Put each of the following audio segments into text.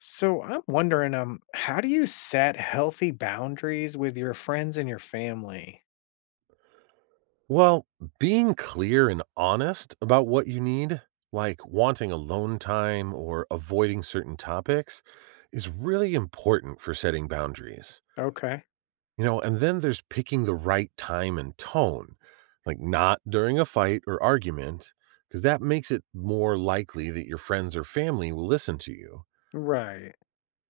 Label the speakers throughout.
Speaker 1: So I'm wondering, how do you set healthy boundaries with your friends and your family?
Speaker 2: Well, being clear and honest about what you need, like wanting alone time or avoiding certain topics, is really important for setting boundaries.
Speaker 1: Okay.
Speaker 2: You know, and then there's picking the right time and tone, like not during a fight or argument, because that makes it more likely that your friends or family will listen to you.
Speaker 1: Right.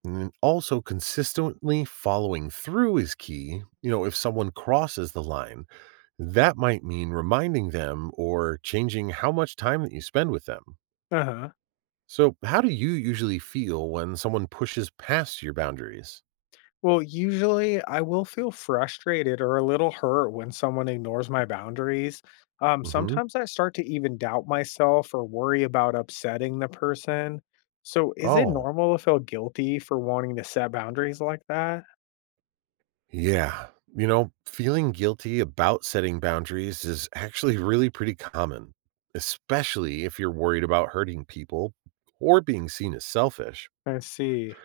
Speaker 2: And then also consistently following through is key. You know, if someone crosses the line, that might mean reminding them or changing how much time that you spend with them.
Speaker 1: Uh-huh.
Speaker 2: So, how do you usually feel when someone pushes past your boundaries?
Speaker 1: Well, usually I will feel frustrated or a little hurt when someone ignores my boundaries.
Speaker 2: Hmm.
Speaker 1: Sometimes I start to even doubt myself or worry about upsetting the person. So is it
Speaker 2: Oh,
Speaker 1: normal to feel guilty for wanting to set boundaries like that?
Speaker 2: yeah. You know, feeling guilty about setting boundaries is actually really pretty common, especially if you're worried about hurting people or being seen as selfish.
Speaker 1: I see.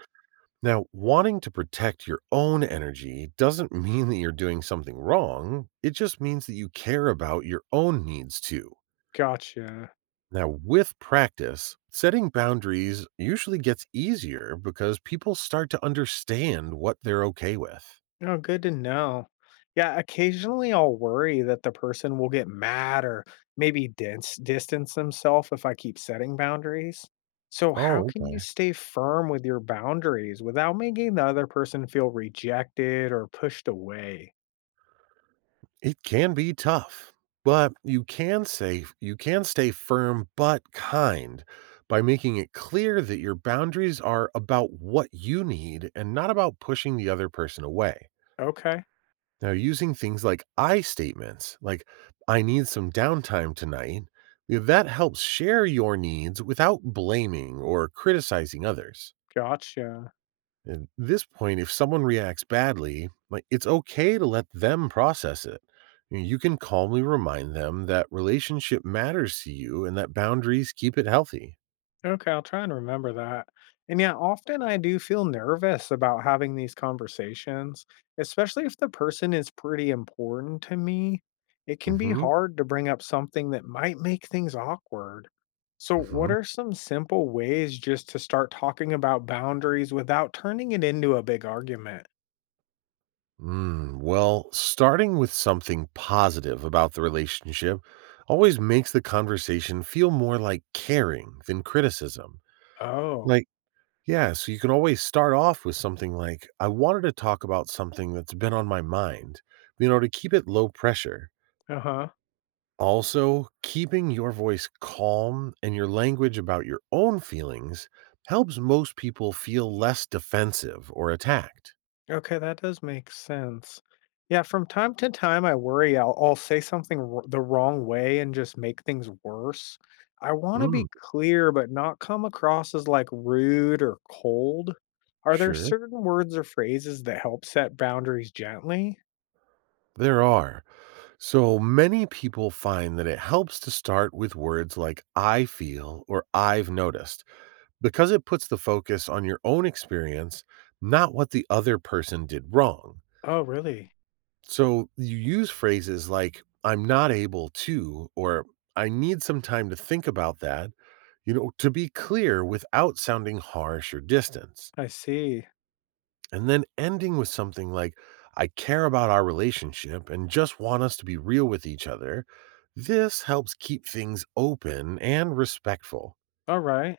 Speaker 2: Now, wanting to protect your own energy doesn't mean that you're doing something wrong. It just means that you care about your own needs too.
Speaker 1: Gotcha.
Speaker 2: Now, with practice, setting boundaries usually gets easier because people start to understand what they're okay with.
Speaker 1: Oh, good to know. Yeah, occasionally I'll worry that the person will get mad or maybe distance themselves if I keep setting boundaries. So, how
Speaker 2: Oh,
Speaker 1: can you
Speaker 2: okay.
Speaker 1: stay firm with your boundaries without making the other person feel rejected or pushed away?
Speaker 2: It can be tough, but you can say you can stay firm but kind by making it clear that your boundaries are about what you need and not about pushing the other person away.
Speaker 1: Okay,
Speaker 2: Now, using things like I statements, like I need some downtime tonight, you know, that helps share your needs without blaming or criticizing others.
Speaker 1: gotcha.
Speaker 2: At this point, if someone reacts badly, like it's okay to let them process it. You know, you can calmly remind them that relationship matters to you and that boundaries keep it healthy.
Speaker 1: Okay, I'll try and remember that. And yeah, often I do feel nervous about having these conversations, especially if the person is pretty important to me. It can be
Speaker 2: Hmm.
Speaker 1: hard to bring up something that might make things awkward. So, what
Speaker 2: Hmm.
Speaker 1: are some simple ways just to start talking about boundaries without turning it into a big argument?
Speaker 2: Well, starting with something positive about the relationship always makes the conversation feel more like caring than criticism.
Speaker 1: Oh,
Speaker 2: Like, yeah, so you can always start off with something like, I wanted to talk about something that's been on my mind, you know, to keep it low pressure.
Speaker 1: uh huh.
Speaker 2: Also, keeping your voice calm and your language about your own feelings helps most people feel less defensive or attacked.
Speaker 1: Okay, that does make sense. Yeah, from time to time, I worry I'll say the wrong way and just make things worse. I want to
Speaker 2: Mm,
Speaker 1: be clear, but not come across as like rude or cold. Are there
Speaker 2: sure,
Speaker 1: certain words or phrases that help set boundaries gently?
Speaker 2: there are. So many people find that it helps to start with words like I feel or I've noticed because it puts the focus on your own experience, not what the other person did wrong.
Speaker 1: Oh, really?
Speaker 2: So you use phrases like I'm not able to or I need some time to think about that, you know, to be clear without sounding harsh or distant.
Speaker 1: I see.
Speaker 2: And then ending with something like, I care about our relationship and just want us to be real with each other. This helps keep things open and respectful.
Speaker 1: All right.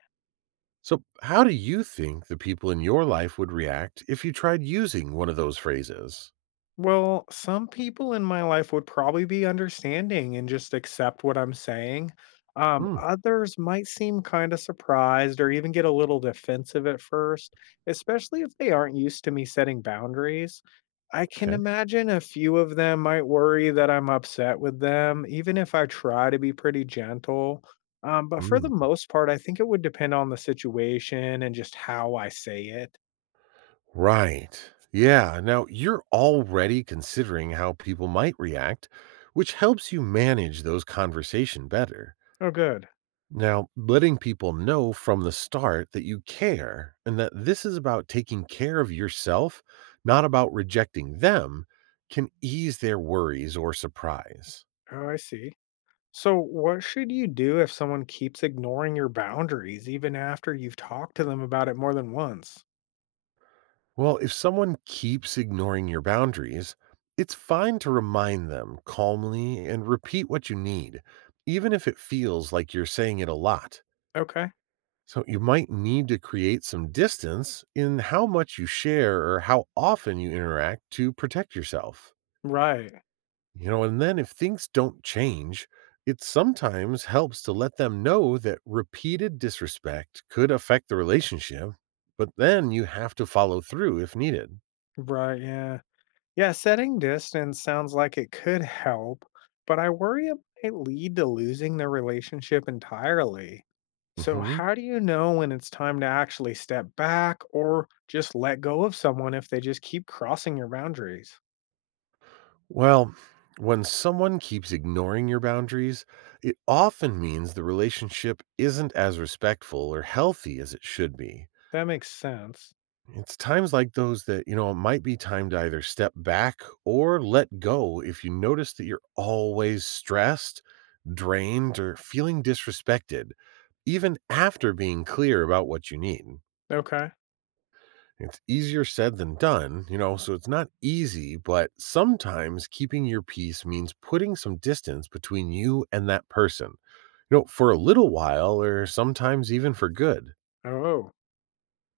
Speaker 2: So, how do you think the people in your life would react if you tried using one of those phrases?
Speaker 1: Well, some people in my life would probably be understanding and just accept what I'm saying.
Speaker 2: Hmm,
Speaker 1: Others might seem kind of surprised or even get a little defensive at first, especially if they aren't used to me setting boundaries. I can
Speaker 2: okay.
Speaker 1: imagine a few of them might worry that I'm upset with them, even if I try to be pretty gentle. But for the
Speaker 2: Mm,
Speaker 1: most part, I think it would depend on the situation and just how I say it.
Speaker 2: right. Yeah. Now, you're already considering how people might react, which helps you manage those conversation better.
Speaker 1: Oh, good.
Speaker 2: Now, letting people know from the start that you care and that this is about taking care of yourself, not about rejecting them, can ease their worries or surprise.
Speaker 1: Oh, I see. So, what should you do if someone keeps ignoring your boundaries even after you've talked to them about it more than once?
Speaker 2: Well, if someone keeps ignoring your boundaries, it's fine to remind them calmly and repeat what you need, even if it feels like you're saying it a lot.
Speaker 1: Okay.
Speaker 2: So, you might need to create some distance in how much you share or how often you interact to protect yourself.
Speaker 1: Right.
Speaker 2: You know, and then if things don't change, it sometimes helps to let them know that repeated disrespect could affect the relationship, but then you have to follow through if needed.
Speaker 1: Right. Yeah. Yeah. Setting distance sounds like it could help, but I worry it might lead to losing the relationship entirely. So,
Speaker 2: hmm
Speaker 1: how do you know when it's time to actually step back or just let go of someone if they just keep crossing your boundaries?
Speaker 2: Well, when someone keeps ignoring your boundaries, it often means the relationship isn't as respectful or healthy as it should be.
Speaker 1: That makes sense.
Speaker 2: It's times like those that, you know, it might be time to either step back or let go if you notice that you're always stressed, drained, or feeling disrespected, even after being clear about what you need.
Speaker 1: Okay.
Speaker 2: It's easier said than done, you know, so it's not easy, but sometimes keeping your peace means putting some distance between you and that person, you know, for a little while or sometimes even for good.
Speaker 1: Oh.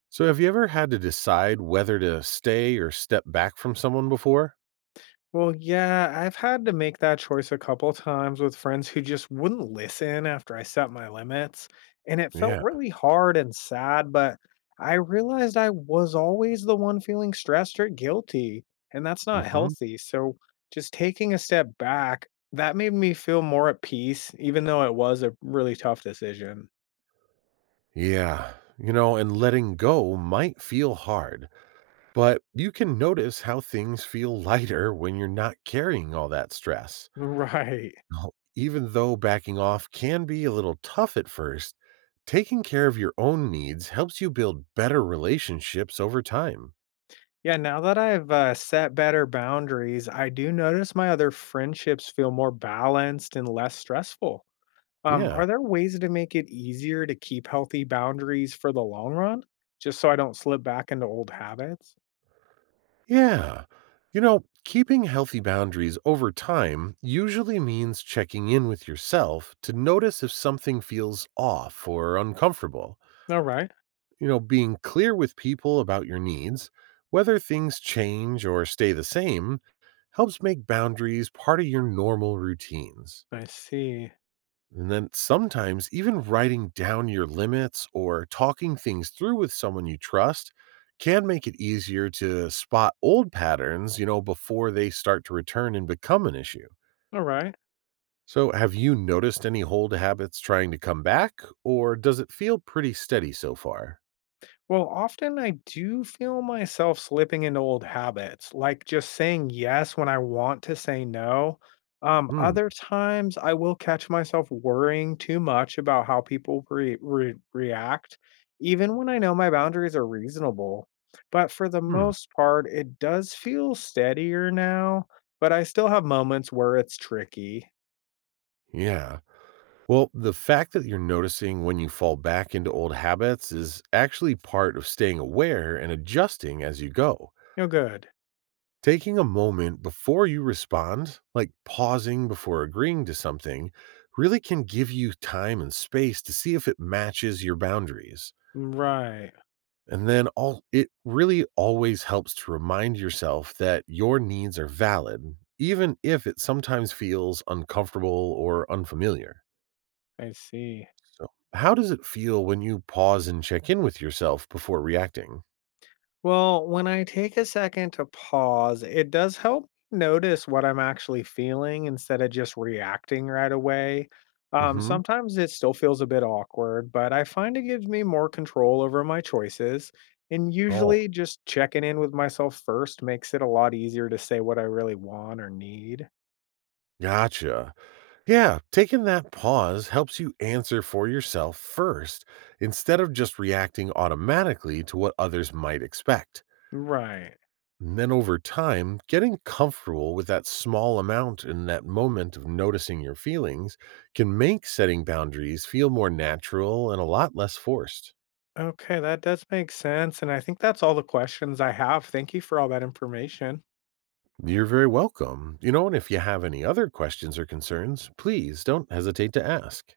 Speaker 2: So, have you ever had to decide whether to stay or step back from someone before?
Speaker 1: Well, yeah, I've had to make that choice a couple times with friends who just wouldn't listen after I set my limits. And it felt
Speaker 2: Yeah.
Speaker 1: really hard and sad, but I realized I was always the one feeling stressed or guilty, and that's not
Speaker 2: Hmm.
Speaker 1: healthy. So just taking a step back, that made me feel more at peace, even though it was a really tough decision.
Speaker 2: Yeah. You know, and letting go might feel hard, but you can notice how things feel lighter when you're not carrying all that stress.
Speaker 1: Right.
Speaker 2: Now, even though backing off can be a little tough at first, taking care of your own needs helps you build better relationships over time.
Speaker 1: Yeah, now that I've set better boundaries, I do notice my other friendships feel more balanced and less stressful.
Speaker 2: Yeah.
Speaker 1: Are there ways to make it easier to keep healthy boundaries for the long run? Just so I don't slip back into old habits?
Speaker 2: Yeah. You know, keeping healthy boundaries over time usually means checking in with yourself to notice if something feels off or uncomfortable.
Speaker 1: All right.
Speaker 2: You know, being clear with people about your needs, whether things change or stay the same, helps make boundaries part of your normal routines.
Speaker 1: I see.
Speaker 2: And then sometimes even writing down your limits or talking things through with someone you trust can make it easier to spot old patterns, you know, before they start to return and become an issue.
Speaker 1: All right.
Speaker 2: So, have you noticed any old habits trying to come back, or does it feel pretty steady so far?
Speaker 1: Well, often I do feel myself slipping into old habits, like just saying yes when I want to say no.
Speaker 2: Hmm.
Speaker 1: Other times I will catch myself worrying too much about how people react, even when I know my boundaries are reasonable. But for the
Speaker 2: Hmm.
Speaker 1: most part, it does feel steadier now, but I still have moments where it's tricky.
Speaker 2: Yeah. Well, the fact that you're noticing when you fall back into old habits is actually part of staying aware and adjusting as you go.
Speaker 1: You're good.
Speaker 2: Taking a moment before you respond, like pausing before agreeing to something, really can give you time and space to see if it matches your boundaries.
Speaker 1: Right.
Speaker 2: And then all it really always helps to remind yourself that your needs are valid, even if it sometimes feels uncomfortable or unfamiliar.
Speaker 1: I see.
Speaker 2: So, how does it feel when you pause and check in with yourself before reacting?
Speaker 1: Well, when I take a second to pause, it does help notice what I'm actually feeling instead of just reacting right away.
Speaker 2: Mhm.
Speaker 1: Sometimes it still feels a bit awkward, but I find it gives me more control over my choices. And
Speaker 2: Oh,
Speaker 1: usually, just checking in with myself first makes it a lot easier to say what I really want or need.
Speaker 2: gotcha. Yeah, taking that pause helps you answer for yourself first instead of just reacting automatically to what others might expect.
Speaker 1: Right.
Speaker 2: And then over time, getting comfortable with that small amount and that moment of noticing your feelings can make setting boundaries feel more natural and a lot less forced.
Speaker 1: Okay, that does make sense. And I think that's all the questions I have. Thank you for all that information.
Speaker 2: You're very welcome. You know, and if you have any other questions or concerns, please don't hesitate to ask.